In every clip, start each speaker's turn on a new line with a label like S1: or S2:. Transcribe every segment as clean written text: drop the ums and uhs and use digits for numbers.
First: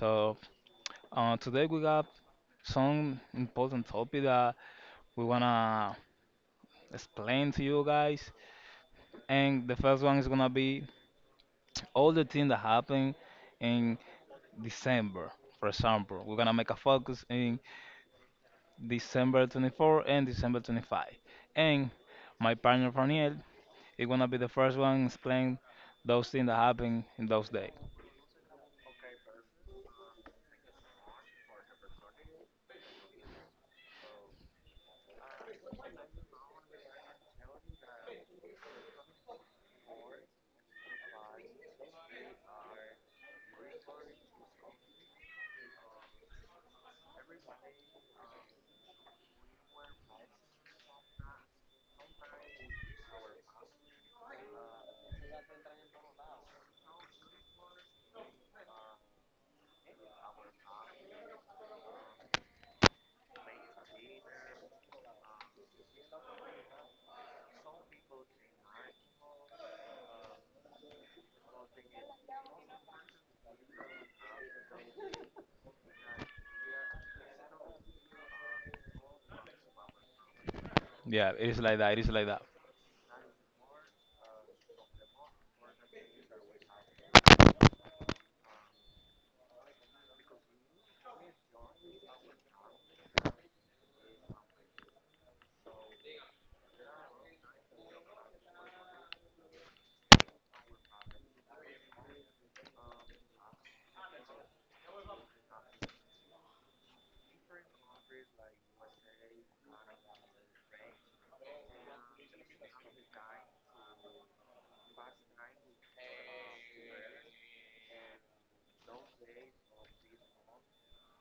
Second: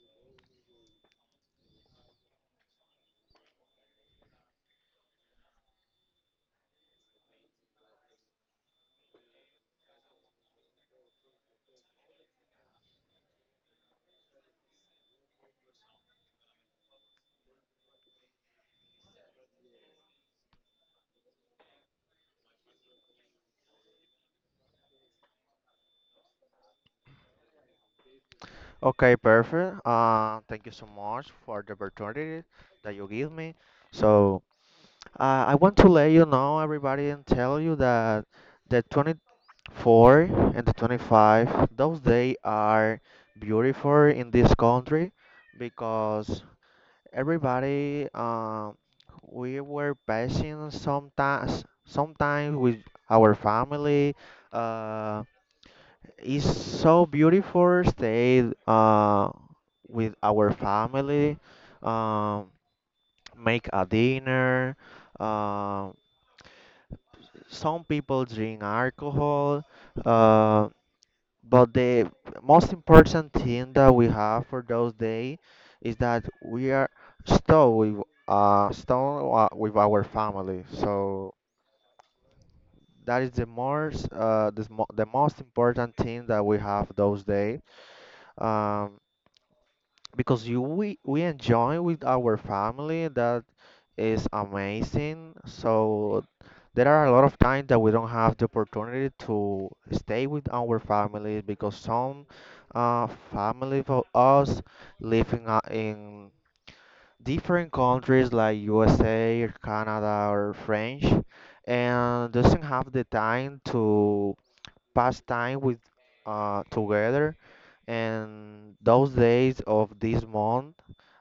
S1: So, today we got some important topic that we wanna explain to you guys. And the first one is gonna be all the things that happen in December. For example, we're gonna make a focus in December 24th and December 25th. And my partner Raniel, it gonna be the first one explain those things that happened in those days.
S2: Okay, perfect. Thank you so much for the opportunity that you give me. So, I want to let you know, everybody, and tell you that the 24 and the 25, those days are beautiful in this country because everybody, we were passing sometimes with our family. Uh, it's so beautiful stay with our family, um make a dinner. Uh, some people drink alcohol, uh, but the most important thing that we have for those days is that we are still with still with our family.
S1: Yeah,
S2: So
S1: it is like that. It is like that.
S2: that is the most the most important thing that we have those days. Um, because we enjoy with our family that is amazing so there are a lot of times that we don't have the opportunity to stay with our family because some uh, family for us live in different countries like USA or Canada or French and doesn't have the time to pass time with together. And those days of this month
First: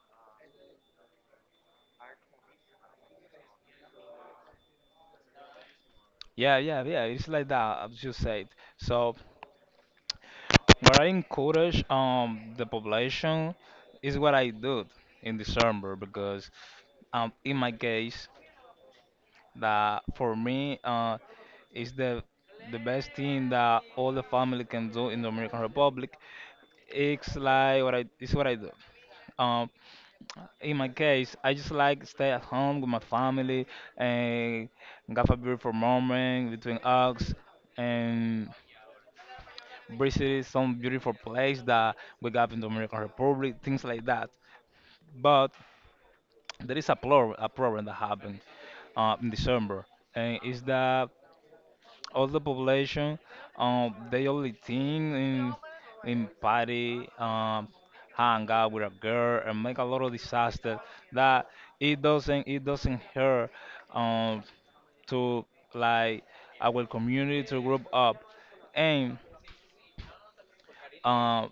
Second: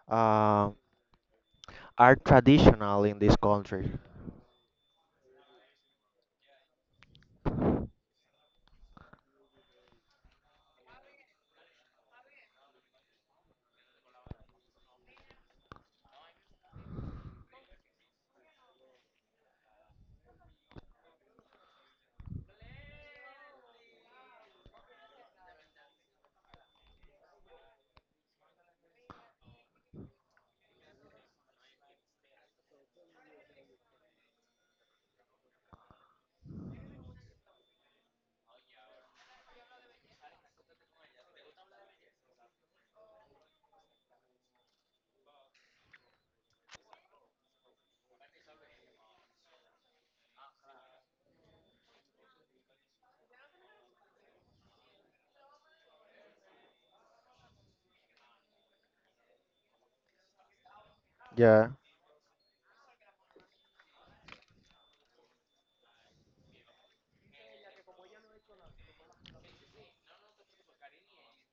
S2: uh, are traditional in this country.
S1: Yeah, yeah, yeah. It's like that, as you said. So, what I encourage the population is what I do in December, because in my case, that for me, is the best thing that all the family can do in the Dominican Republic. It's like what I it's what I do. Um In my case, I just like stay at home with my family, and have a beautiful moment between us, and visit some beautiful place that we got in the Dominican Republic, things like that. But there is a problem that happened in December, and is that all the population, they only think in party, hang out with a girl and make a lot of disaster, that
S2: Yeah.
S1: it doesn't hurt, um to, like, our community to grow up, and um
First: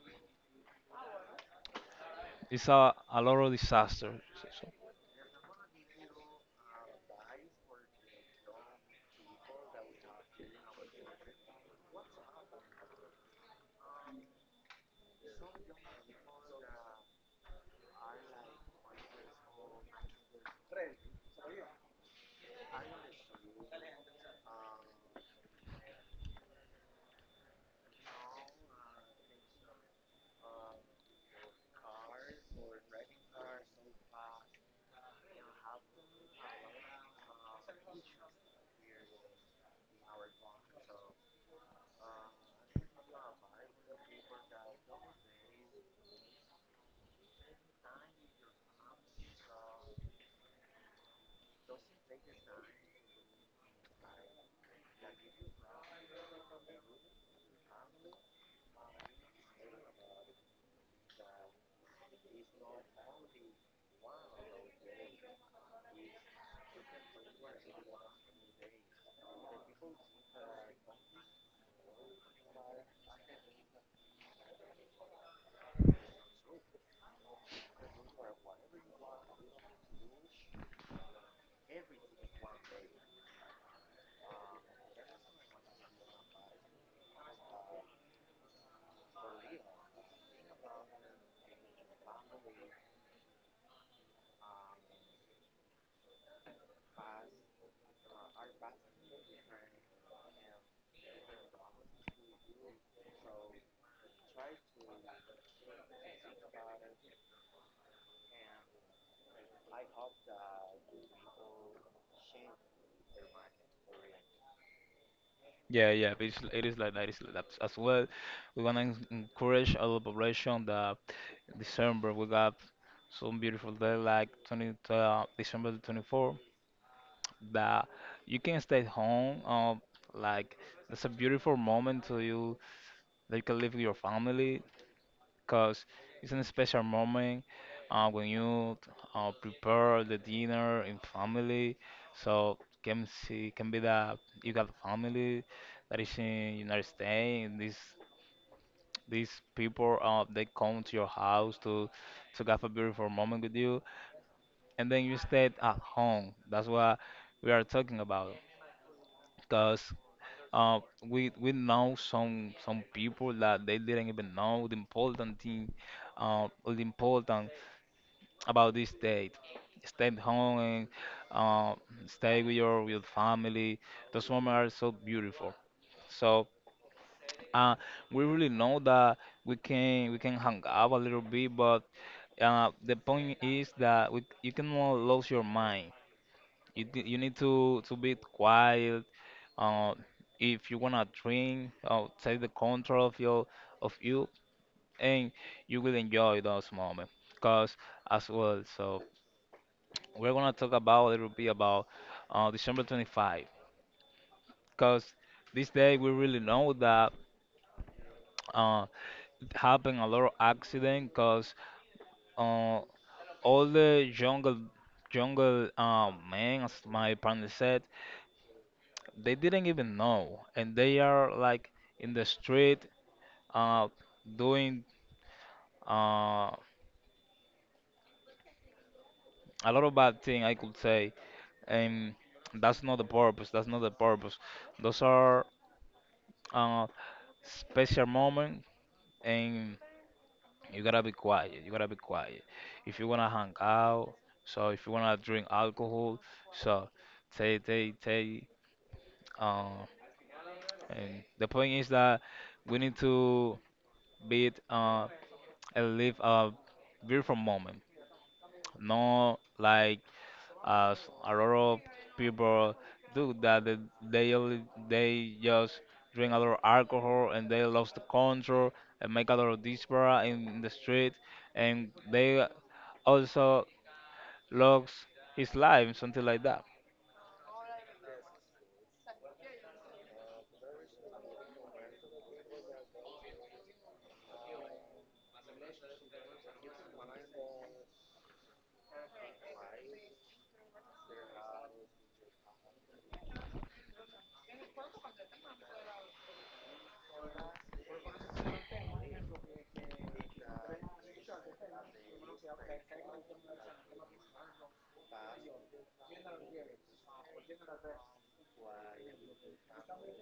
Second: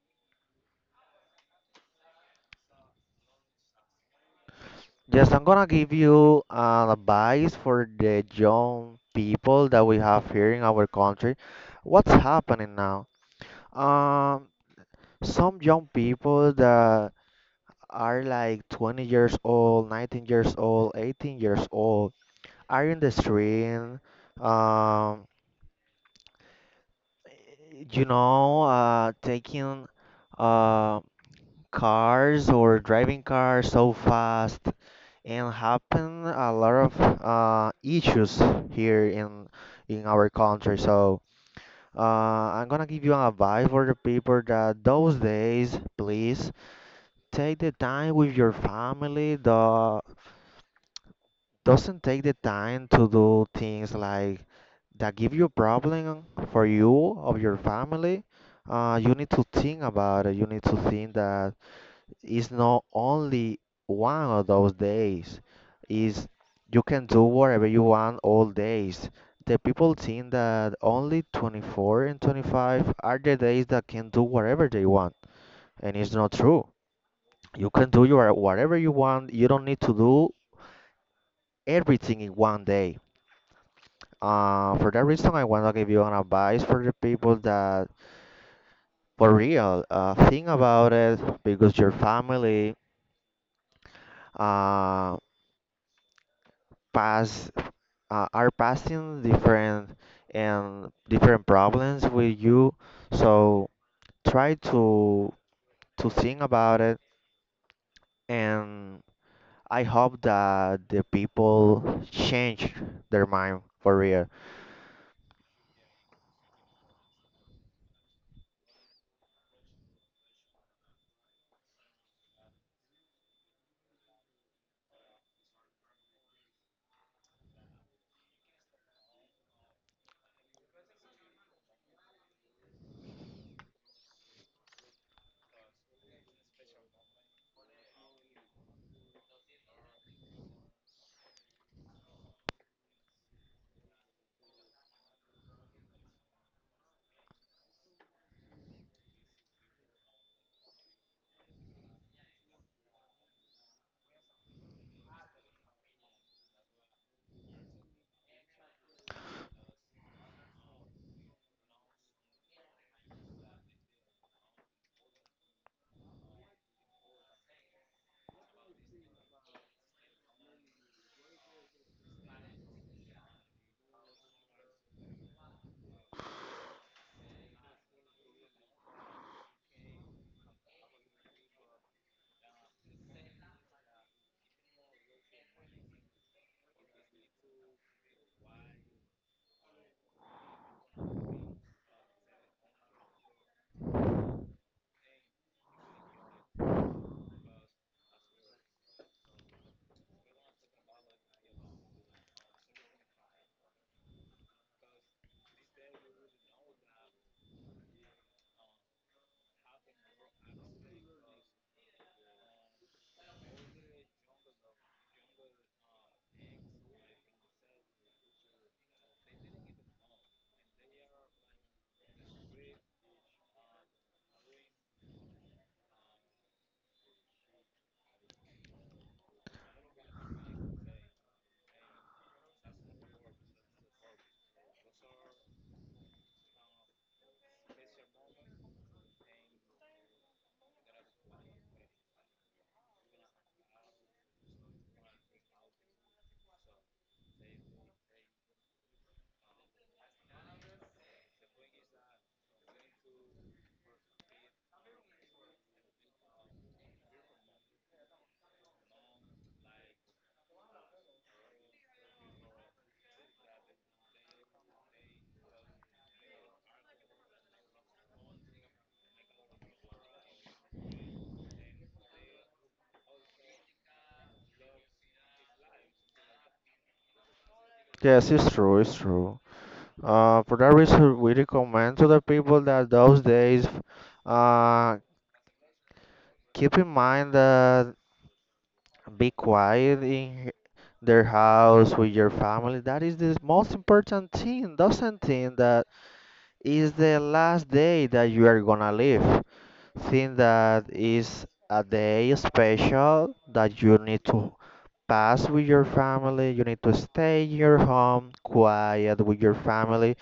S1: it's a lot of disaster. So.
S2: Yes, I'm gonna give you an advice for the young people that we have here in our country. What's happening now? Um, some young people that are like 20 years old, 19 years old, 18 years old are in the street, um, taking uh, cars or driving cars so fast and happen a lot of issues here in our country. So uh, I'm gonna give you an advice for the people that those days, please take the time with your family. The doesn't take the time to do things like that give you a problem for you or your family, you need to think about it. You need to think that it's not only one of those days. Is you can do whatever you want all days. The people think that only 24 and 25 are the days that can do whatever they want, and it's not true. You can do your whatever you want. You don't need to do everything in one day. For that reason, I wanna give you an advice for the people that, for real, think about it because your family uh, pass are passing different and different problems with you. So try to think about it, and I hope that the people change their mind for real.
S1: Yeah, yeah, it is like that. It's like that as well. We want to encourage our population that December we got some beautiful day like 20, December the 24th, that you can stay home. Like, it's a beautiful moment to you that you can live with your family, because it's a special moment, when you prepare the dinner in family. So, can be that you got family that is in United States. And these people, they come to your house to have a beautiful moment with you, and then you stay at home. That's what we are talking about, because. Uh, we know some people that they didn't even know the important thing, all the importance about this date. Stay at home, and uh, stay with family. Those moments are so beautiful. So, uh, we really know that we can hang out a little bit, but the point is that, you cannot lose your mind. You need to be quiet. Uh, if you wanna drink, take the control of you, and you will enjoy those moments. Cause, as well, so, we're gonna talk about, it will be about, December 25th, because this day we really know that, uh, it happened a lot of accident, because uh, all the jungle men, as my partner said, they didn't even know, and they are like in the street, uh, doing, uh, a lot of bad thing I could say, and that's not the purpose. Those are uh, special moment, and you gotta be quiet. You gotta be quiet. If you wanna hang out, so if you wanna drink alcohol, so they they they um, and the point is that we need to be it, and live a beautiful moment, not like, as a lot of people do, that they just drink a lot of alcohol, and they lost the control, and make a lot of dispara in the street, and they also logs his live, something like that.
S2: Yes, it's true. It's true. For that reason, we recommend to the people that those days, uh, keep in mind that be quiet in their house with your family. That is the most important thing. Doesn't think that is the last day that you are gonna live. Think that is a day special that you need to pass with your family. You need to stay in your home, quiet with your family.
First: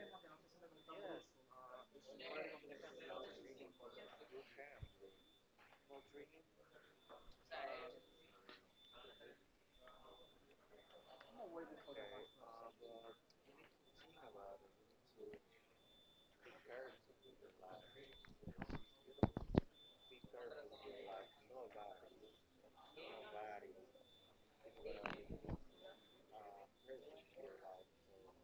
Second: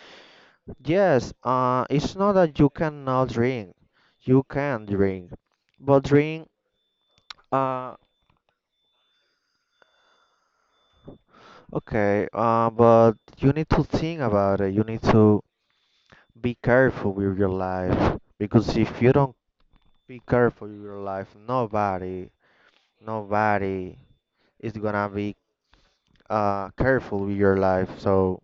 S2: Yes, it's not that you cannot drink. You can drink, but drink, uh, okay, but you need to think about it. You need to be careful with your life because if you don't be careful with your life, nobody, nobody is gonna be careful with your life. So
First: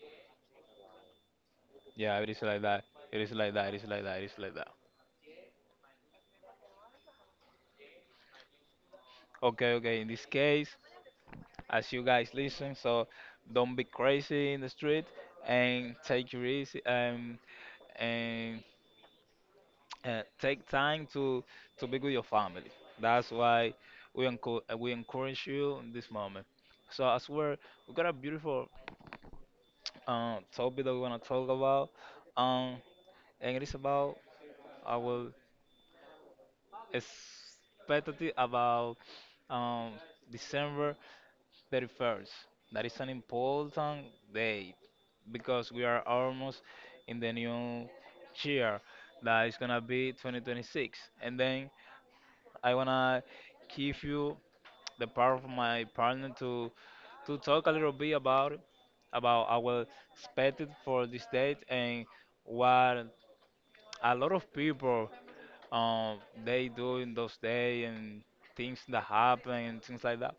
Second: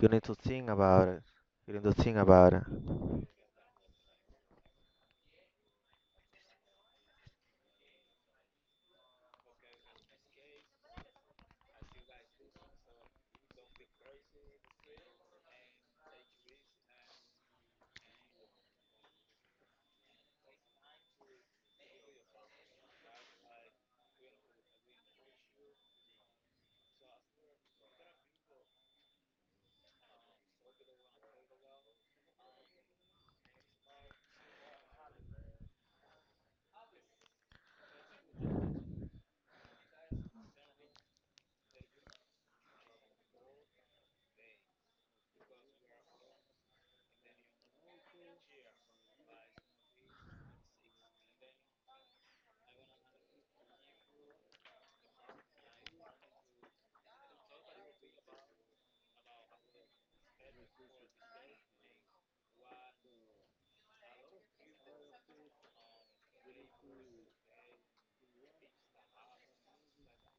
S2: you need to think about it. You need to think
S1: Yeah, it is
S2: about
S1: like
S2: it.
S1: that. It is like that. It is like that. It is like that. Okay, okay. In this case, as you guys listen, so don't be crazy in the street, and take your easy, and take time to be with your family. That's why we encourage you in this moment. So, as well, we got a beautiful, topic that we want to talk about, um, and it is about our expected about, um, December 31st. That is an important date, because we are almost in the new year that is gonna be 2026. And then I wanna give you the part of my partner to talk a little bit about our expected for this date, and what a lot of people, um they do in those day, and things that happen and things like that.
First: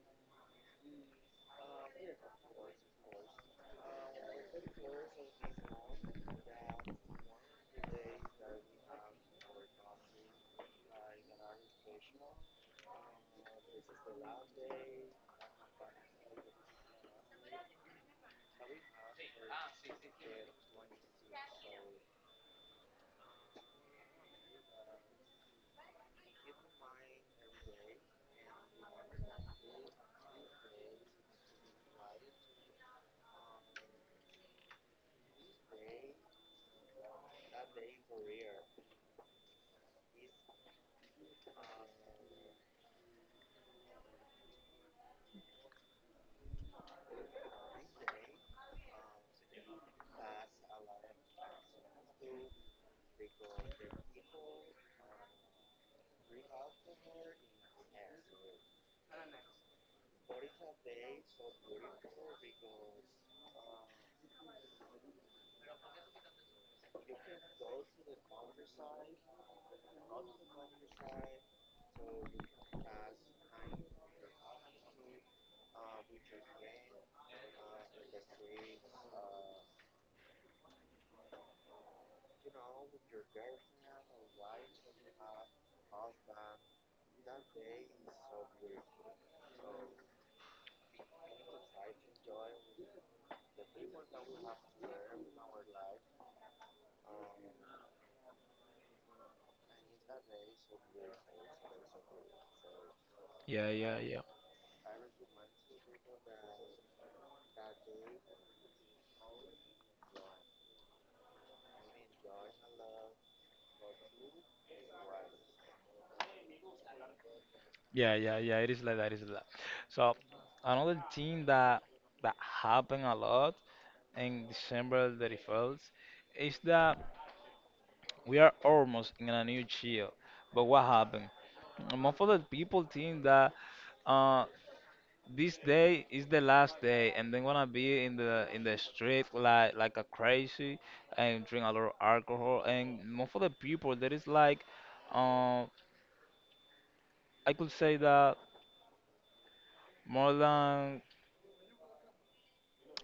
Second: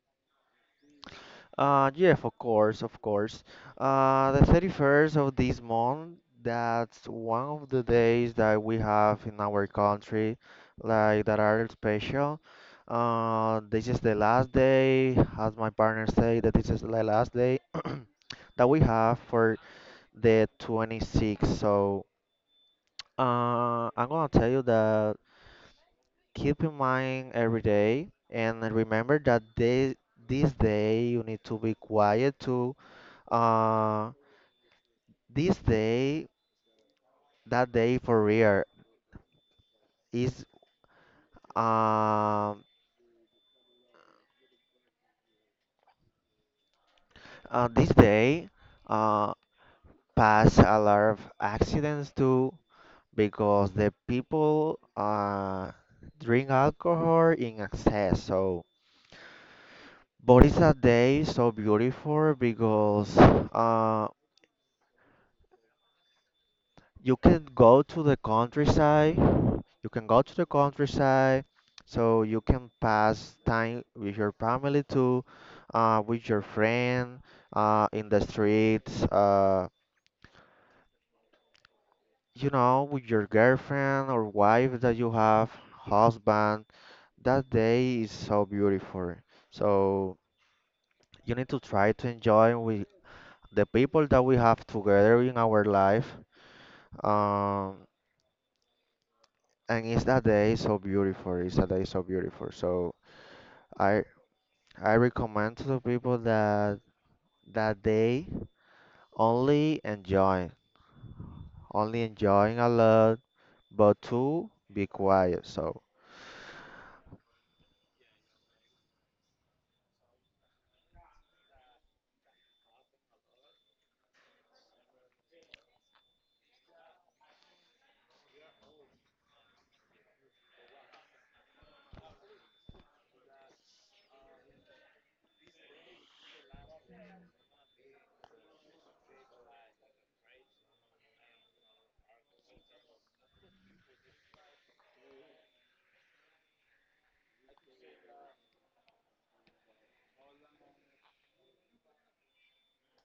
S2: Yeah, of course, of course. The 31st of this month, that's one of the days that we have in our country, like that are special. This is the last day, as my partner say, that this is the last day that we have for the 26th. So, I'm gonna tell you that keep in mind every day and remember that day, this day you need to be quiet too uh, this day, that day for real is um this day uh pass a lot of accidents too because the people drink alcohol in excess. So, but it's a day so beautiful because you can go to the countryside. You can go to the countryside, so you can pass time with your family too, with your friend, in the streets, with your girlfriend or wife that you have, husband. That day is so beautiful. So you need to try to enjoy with the people that we have together in our life. Um, and it's a day so beautiful. It's a day so beautiful. So
S1: Yeah, yeah,
S2: I
S1: yeah.
S2: I recommend to the people that that they only enjoy, only enjoying a lot, but to be quiet. So
S1: Yeah, yeah, yeah. It is like that, it is like that. So, another thing that happen a lot in December 31st is that we are almost in a new year. But what happened? Most of the people think that, uh this day is the last day, and then gonna be in the, in the street, like a crazy, and drink a lot of alcohol, and more for the people there is like, um I could say that more than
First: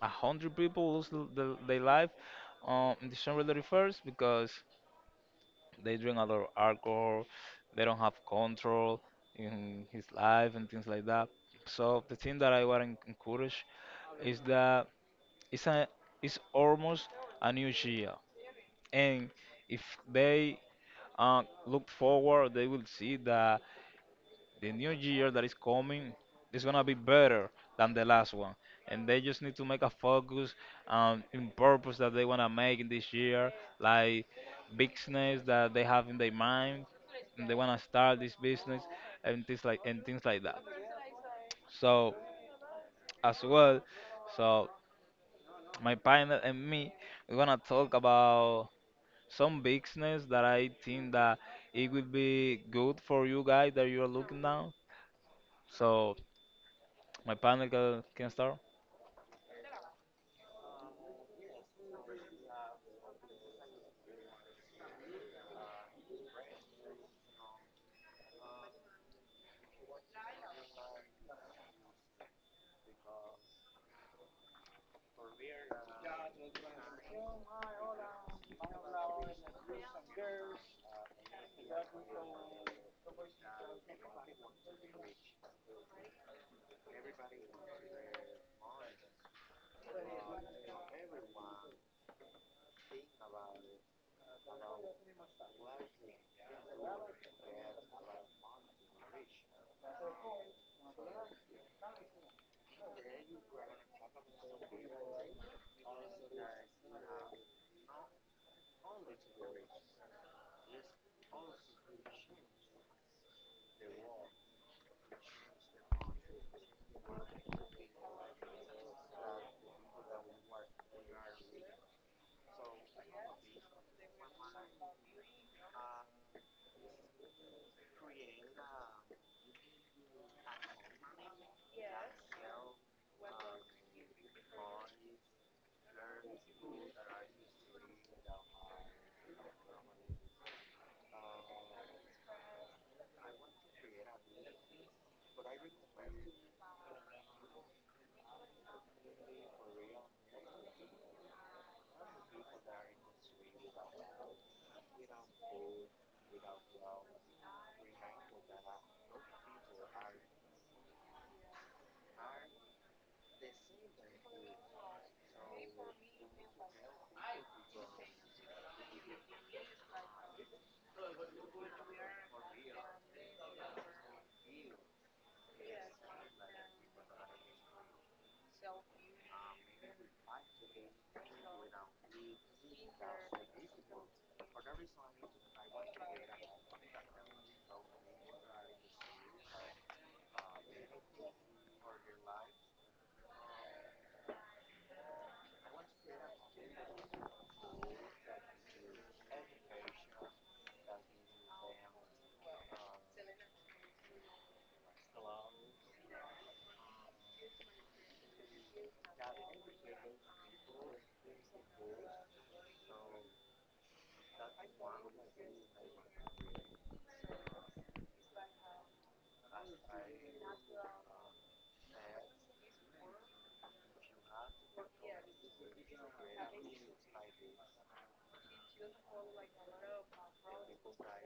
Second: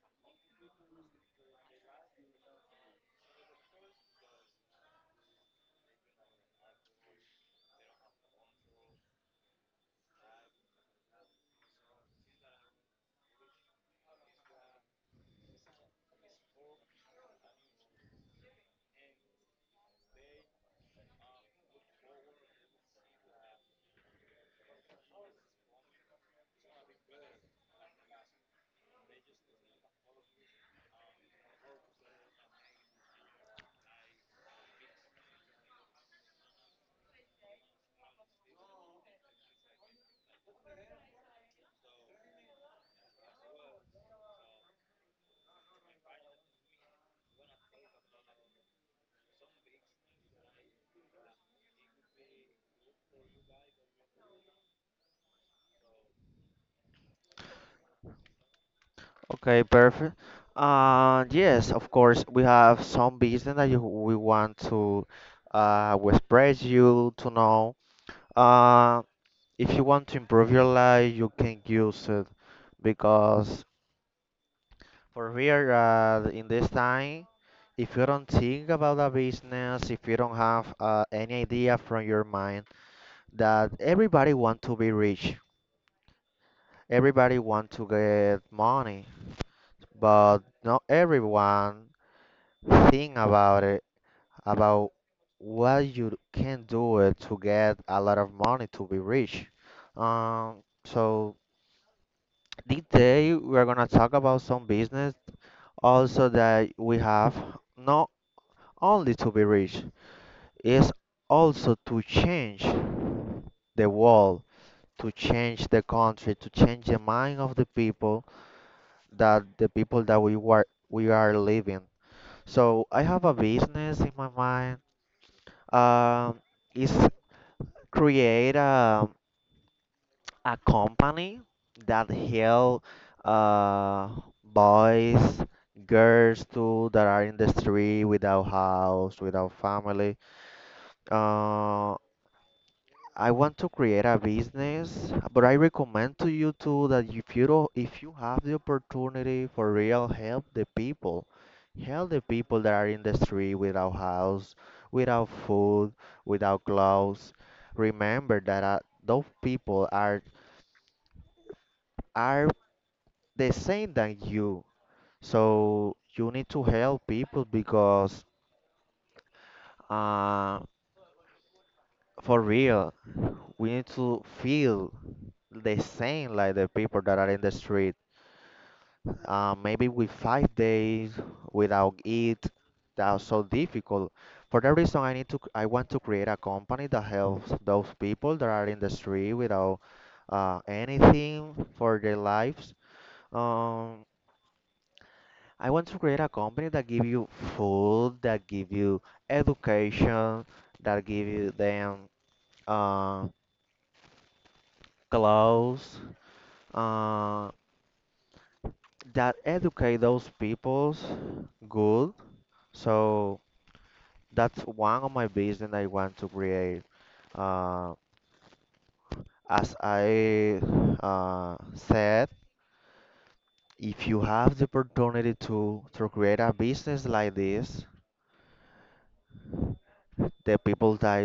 S1: 100 people lose their life, in December 31st, because they drink a lot of alcohol, they don't have control in his life and things like that. So the thing that I want to encourage is that, it's a, it's almost a new year, and if they, look forward, they will see that the new year that is coming is gonna be better than the last one, and they just need to make a focus, in purpose that they wanna make in this year, like business that they have in their mind, and they wanna start this business and things like that. So, as well, so, my partner and me, we're gonna talk about some business that I think that it would be good for you guys that you are looking now. So my partner can start.
S2: okay, perfect. Yes, of course we have some business that we want to we express you to know. Uh, if you want to improve your life, you can use it because for here, in this time, if you don't think about a business, if you don't have any idea from your mind that everybody want to be rich, everybody want to get money, but not everyone think about it, about what you can do it to get a lot of money to be rich. So, this day we are gonna talk about some business also that we have not only to be rich. Is also to change the world, to change the country, to change the mind of the people that we are living. So I have a business in my mind. Um, is create a company that help uh boys, girls too that are in the street without house, without family. Uh, I want to create a business, but I recommend to you too that if you don't, if you have the opportunity for real, help the people. Help the people that are in the street without house, without food, without clothes. Remember that those people are the same than you. So you need to help people because uh, for real, we need to feel the same like the people that are in the street maybe with 5 days without it. That's so difficult. For that reason I want to create a company that helps those people that are in the street without anything for their lives. um, I want to create a company that give you food, that give you education, that give you them uh, clothes, uh, that educate those peoples good. So that's one of my vision I want to create. Uh, as I said, if you have the opportunity to create a business like this, the people that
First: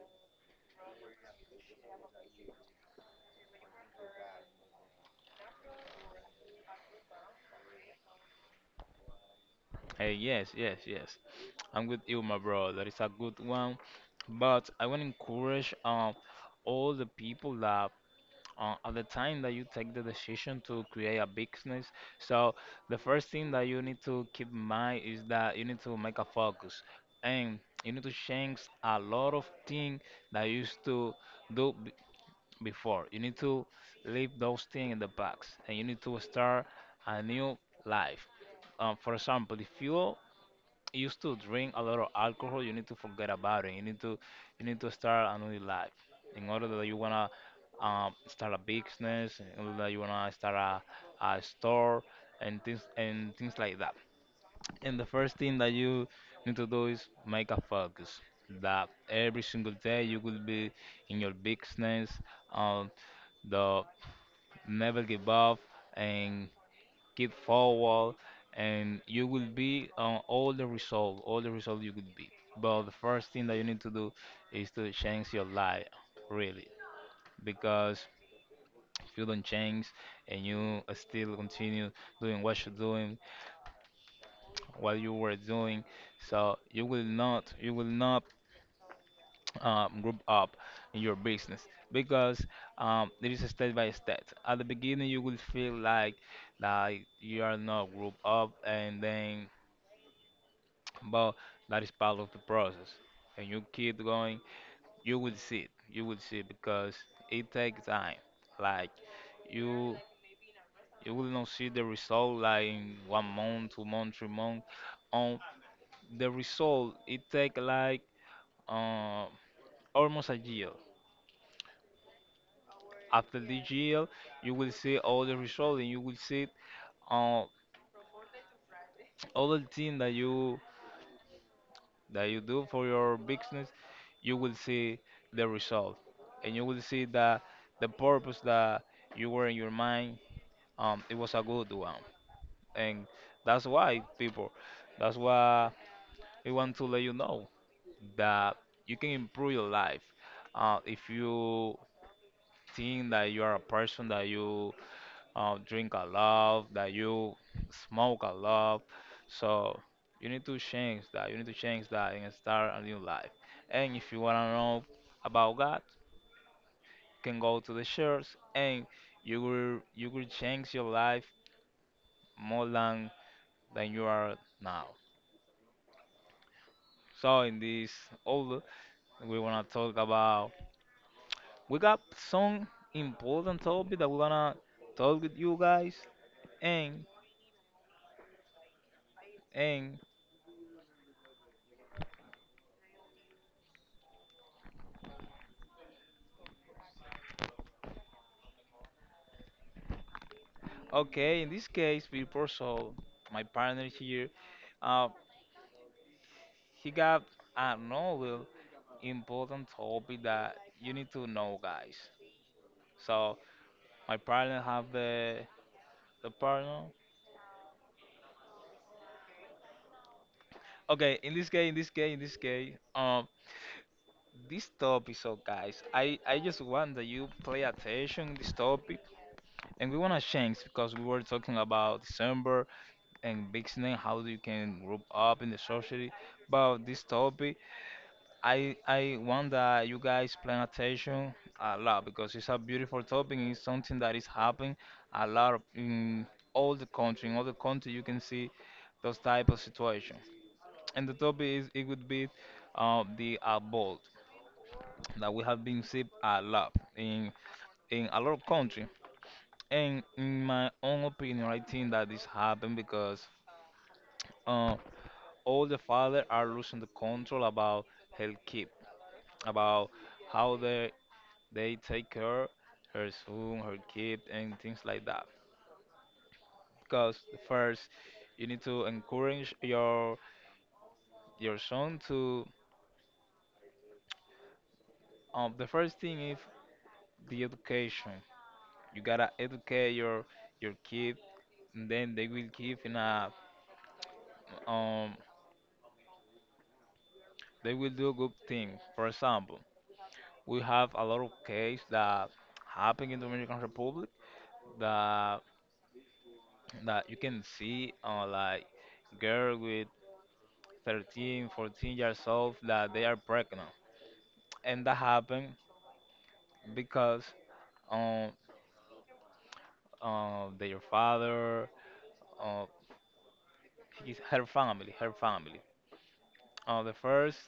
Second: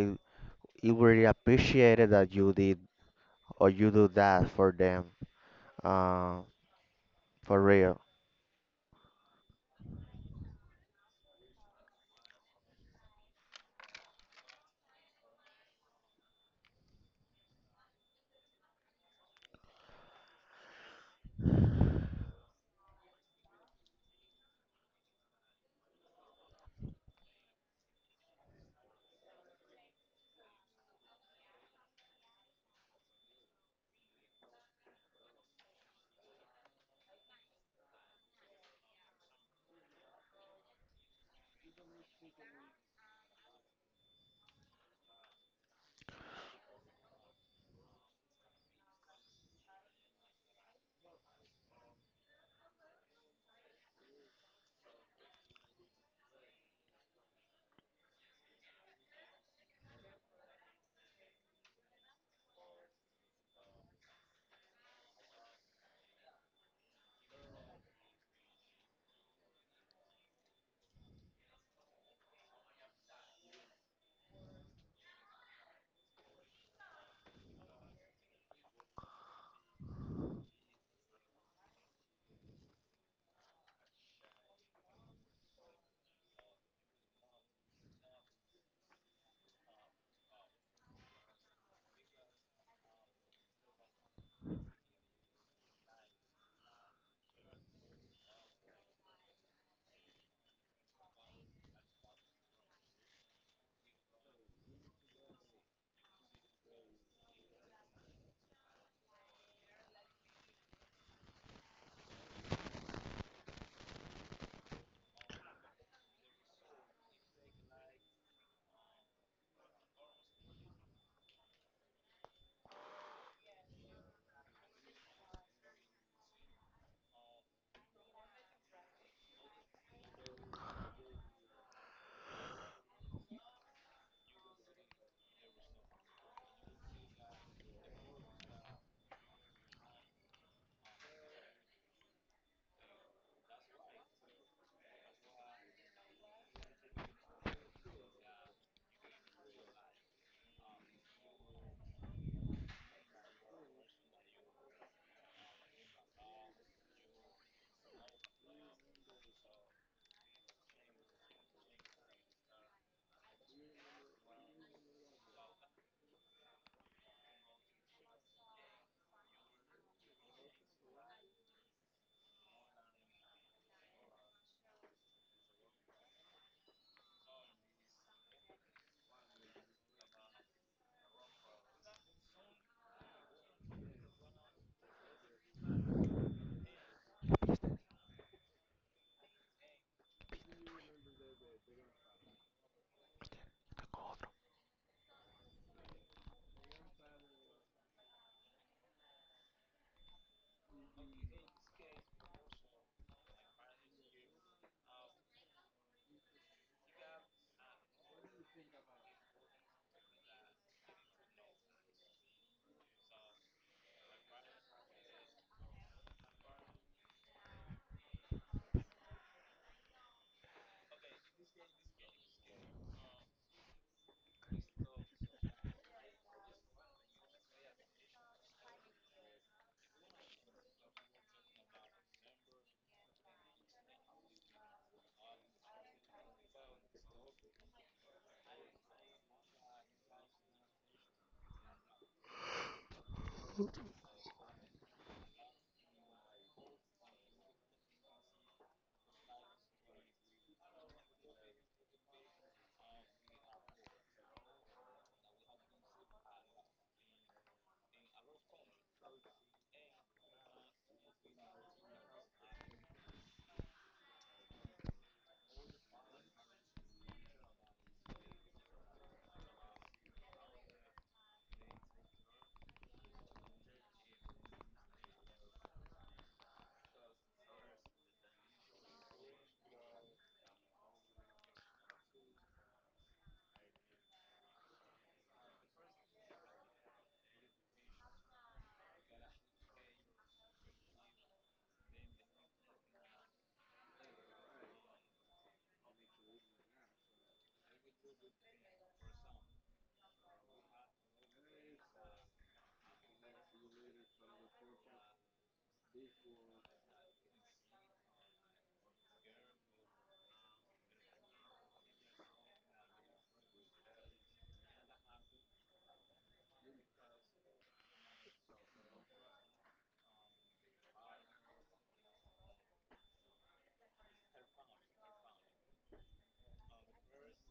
S2: it really appreciated that you did or you do that for them. Uh, for real.
S1: Hey, yes, yes, yes. I'm with you, my bro. That is a good one. But I want to encourage, all the people, that, at the time that you take the decision to create a business. So the first thing that you need to keep in mind is that you need to make a focus, and you need to change a lot of things that you used to do before. You need to leave those things in the box, and you need to start a new life. For example, if you used to drink a lot of alcohol, you need to forget about it. You need to start a new life, in order that you wanna, start a business, in order that you wanna start a store and things like that. And the first thing that you need to do is make a focus, that every single day you will be in your business, um, the never give up and keep forward, and you will be on all the result you could be. But the first thing that you need to do is to change your life, really, because if you don't change, and you still continue doing what you were doing, so you will not group up in your business, because, there is a step by step. At the beginning, you will feel like you are not group up, and then, but that is part of the process. And you keep going, you will see it. You will see it, because it takes time. Like, you you will not see the result like in one month, 2 months, 3 months. On the result, it take like, uh, almost a year after the GL, you will see all the results, and you will see, uh, all the thing that you do for your business. You will see the result, and you will see that the purpose that you were in your mind, it was a good one, and that's why people, that's why we want to let you know that you can improve your life. If you think that you are a person that you, drink a lot, that you smoke a lot. So you need to change that. You need to change that and start a new life. And if you wanna know about God, can go to the church, and you will change your life more than you are now. So, in this order, we wanna talk about, we got some important topic that we're gonna talk with you guys, and and okay, in this case, before, my partner here, uh, he got another important topic that you need to know, guys. So my partner have the partner. Okay, in this case, in this case, in this case, this topic. So guys, I just want that you play attention this topic, and we wanna change because we were talking about December and big snake, how you can group up in the society, about this topic. I want that you guys pay attention a lot because it's a beautiful topic. It's something that is happening a lot in all the country. In all the country, you can see those type of situation. And the topic is it would be the abort that we have been see a lot in a lot of country. And in my own opinion, I think that this happened because uh, all the father are losing the control about health keep about how they take care her son, her kid, and things like that. Because first, you need to encourage your son to. The first thing is the education. You gotta educate your kid, and then they will give in a um they will do good things. For example, we have a lot of cases that happen in the Dominican Republic that you can see like girl with 13, 14 years old that they are pregnant. And that happened because um, their father, uh, her family, her family. The first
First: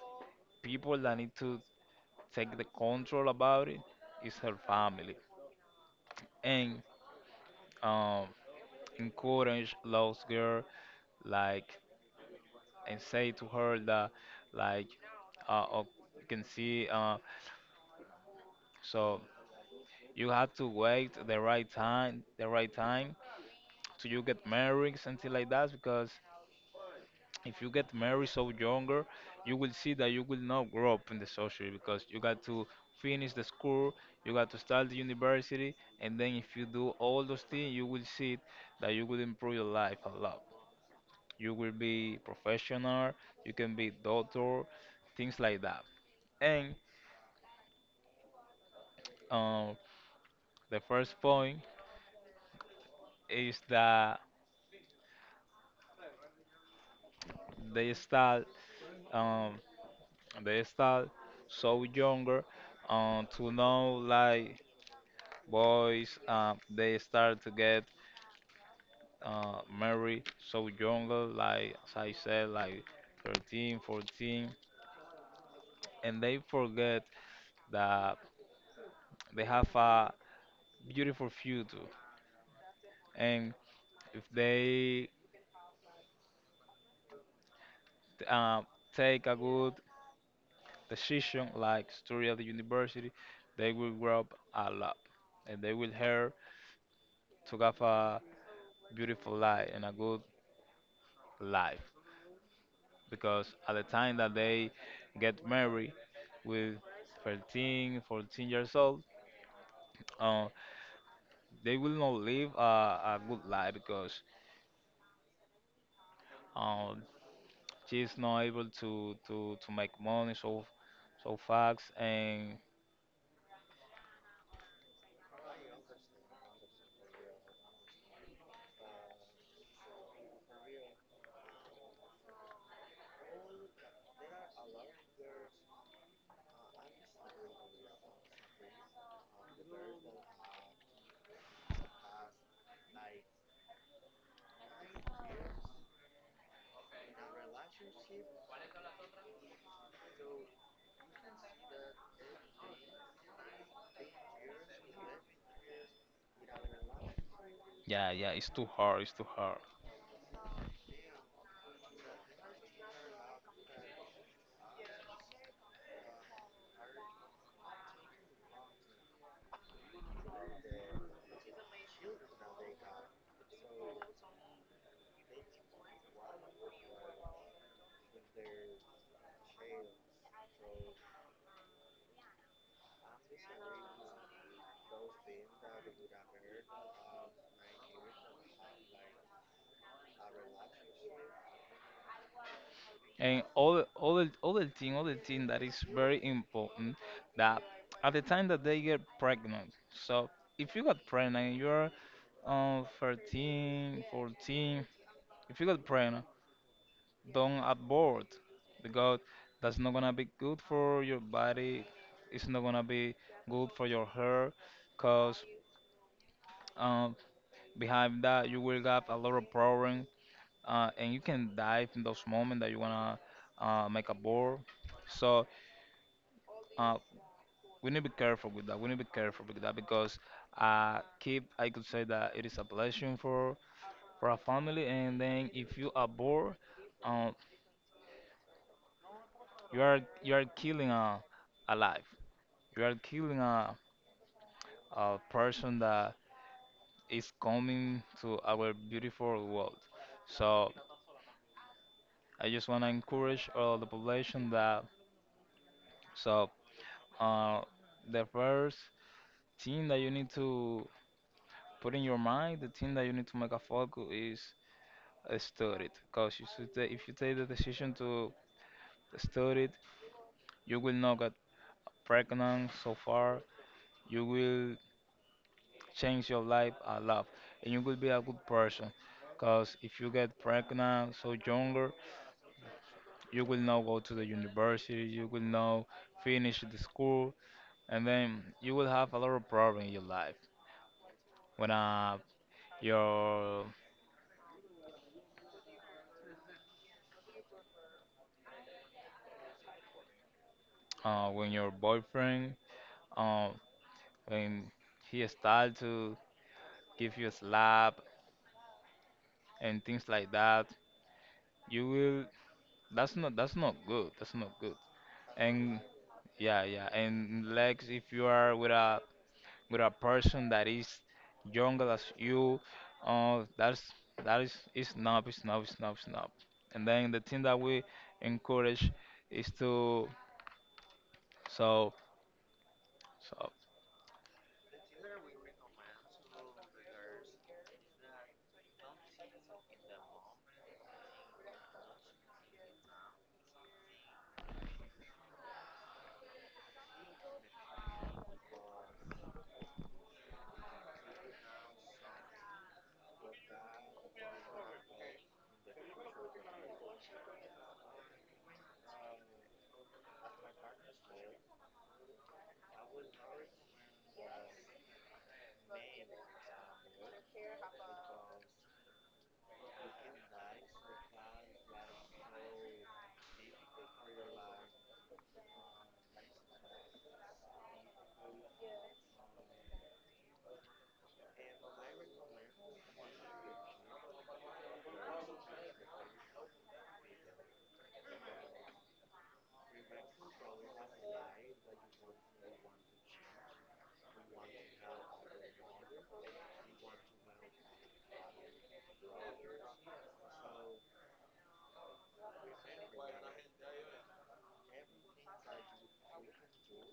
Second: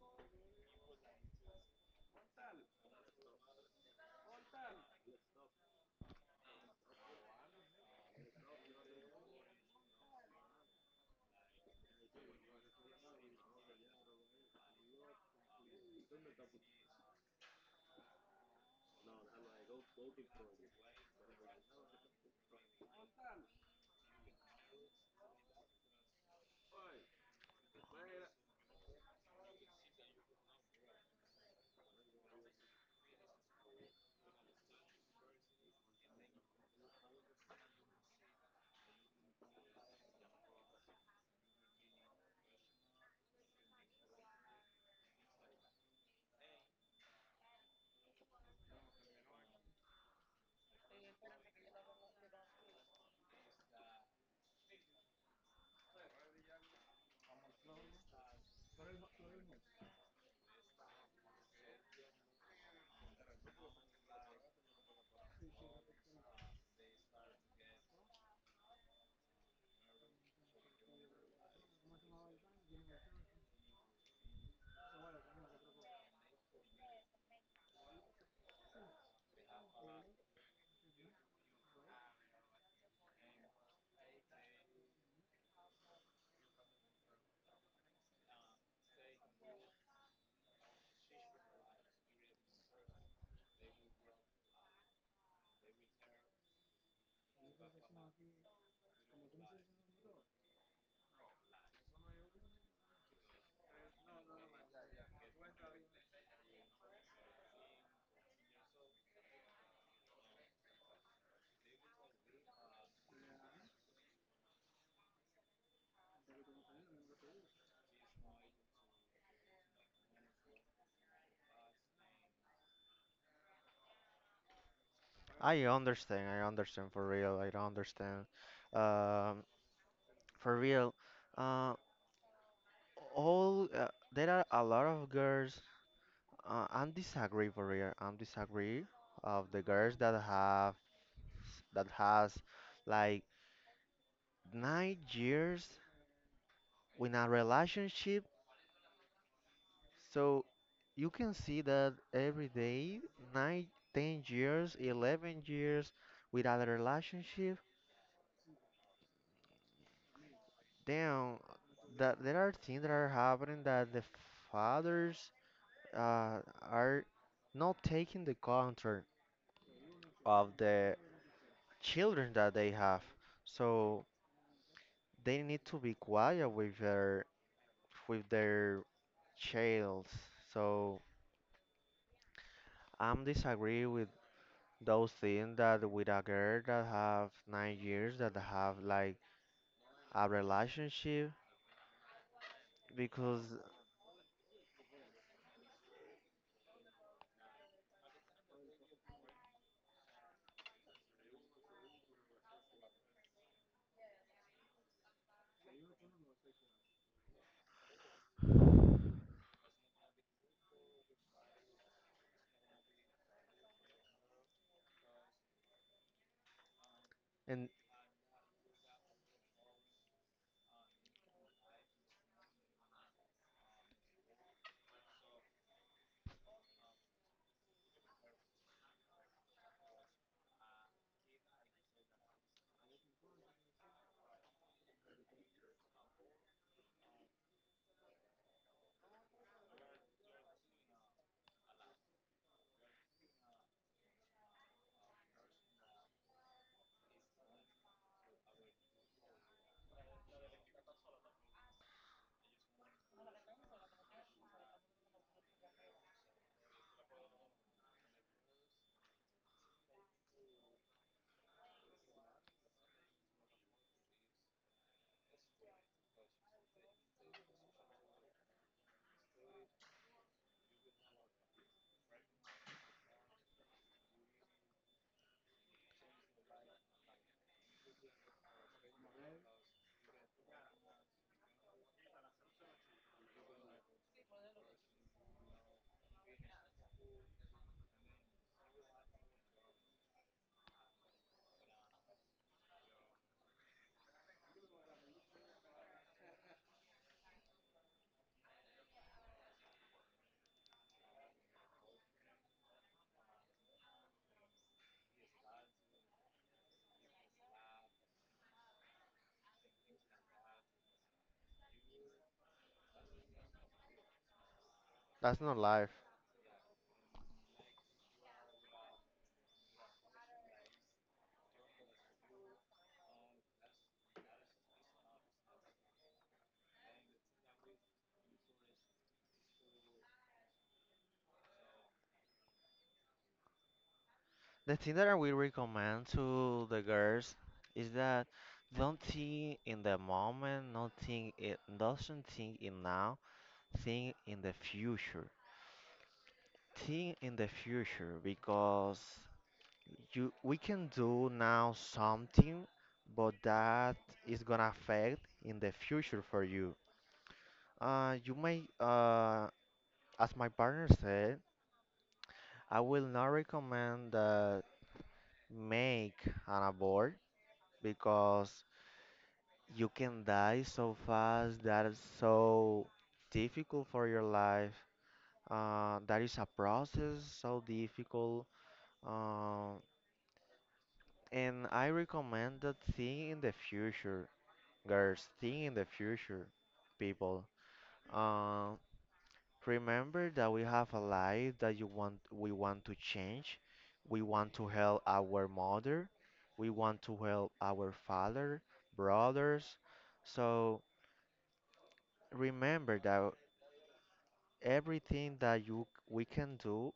S1: people that need to take the control about it is her family. And um, encourage those girl like and say to her that like uh, oh, you can see so you have to wait the right time the right time. So you get married, something like that. Because if you get married so younger, you will see that you will not grow up in the social because you got to finish the school, you got to start the university, and then if you do all those things, you will see that you will improve your life a lot. You will be professional, you can be doctor, things like that. And um, the first point is that they start um, they start so younger to know like boys they start to get married so younger like as I said like 13, 14, and they forget that they have a beautiful future. And if they uh, take a good decision like study at the university, they will grow up a lot and they will help to have a beautiful life and a good life, because at the time that they get married with 13, 14 years old, uh, they will not live a good life because um, she's not able to make money so fast. And
S2: I understand. I understand for real. I understand. Um, for real. Uh, all There are a lot of girls. I'm disagree for real. I'm disagree of the girls that have that has like 9 years in a relationship. So you can see that every day, nine, 10 years, 11 years without a relationship.
S1: yeah, yeah, it's too hard, it's too hard.
S2: Then that there are things that are happening that the fathers uh, are not taking the control of the children that they have. So they need to be quiet with their childs. So I'm disagree with those things that with a girl that have 9 years that have like a relationship because
S1: And other thing other thing that is very important, that at the time that they get pregnant. So if you got pregnant you're 13, 14. If you got pregnant, don't abort because that's not gonna be good for your body. It's not gonna be good for your hair, cause um,
S2: and
S1: behind that you will have a lot of problems. And you can die in those moments that you wanna make a abort. So uh, we need to be careful with that. We need to be careful with that because keep I could say that it is a blessing for a family, and then if you abort. Um, you are killing a life. You are killing a person that is coming to our beautiful world. So I just want to encourage all the population that so uh the first thing that you need to put in your mind, the thing that you need to make a focus is study it. Cause if you take the decision to study it, you will not get pregnant so far. You will change your life a lot and you will be a good person. Because if you get pregnant so younger, you will not go to the university, you will not finish the school, and then you will have a lot of problem in your life when your when your boyfriend uh when he start to give you a slap and things like that, you will that's not, that's not good, that's not good.
S2: that's not
S1: And
S2: life.
S1: yeah, yeah, and like if you are with a person that is younger as you. That's that is snob, is snob, is snob, is snob. And then the thing that we encourage is to so so
S2: The thing that I will recommend to the girls is that don't think in the moment, not think it doesn't think in now, think in the future. Think in the future because you we can do now something but that is gonna affect in the future for you. You may As my partner said, I will not recommend that make an abort because you can die so fast. That is so difficult for your life. That is a process so difficult. Uh, and I recommend that thing in the future, girls. Think in the future, people. Um, Remember that we have a life that you want we want to change. We want to help our mother. We want to help our father, brothers. So remember that everything that you we can do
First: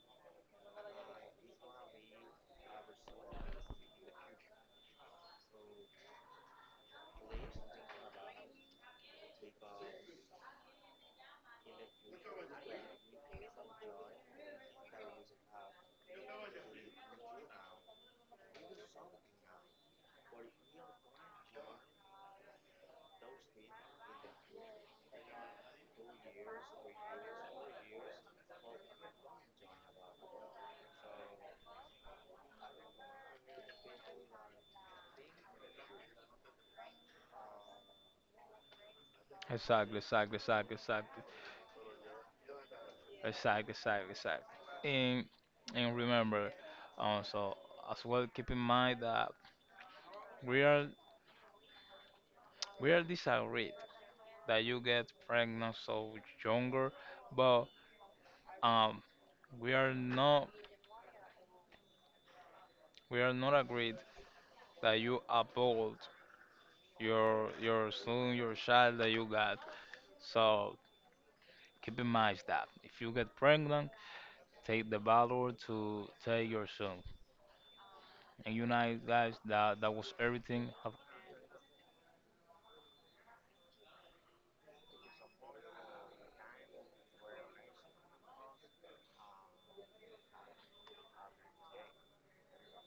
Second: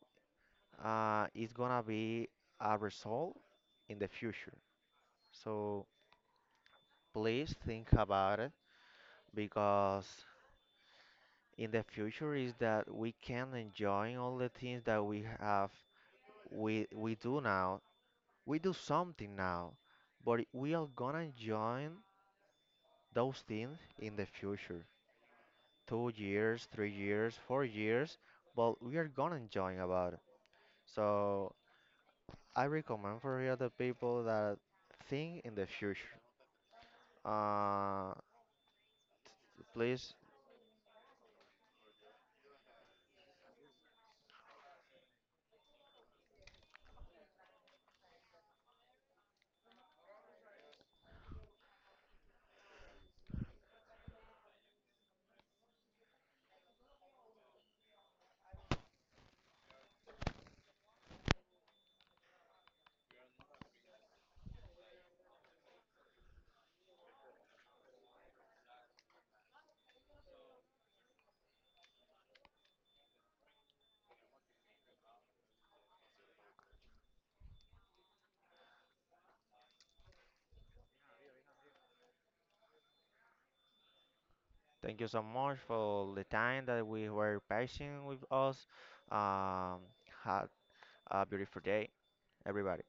S2: is gonna be a result in the future. So please think about it because in the future is that we can enjoy all the things that we have we do now. We do something now but we are gonna enjoy those things in the future, 2 years, 3 years, 4 years, but we are gonna enjoy about it. So I recommend for the other people that think in the future. uh
S1: exactly,
S2: please
S1: exactly, exactly, exactly, exactly, exactly, exactly. And remember, uh, so as well keep in mind that we are we are disagreed that you get pregnant so younger, but um we are not we are not agreed that you uphold your son, your child that you got. So keep in mind that if you get pregnant, take the valor to take your son. And you know, guys, that that was everything. Have
S2: Thank you so much for the time that we were patient with us. Um, ha A beautiful day, everybody.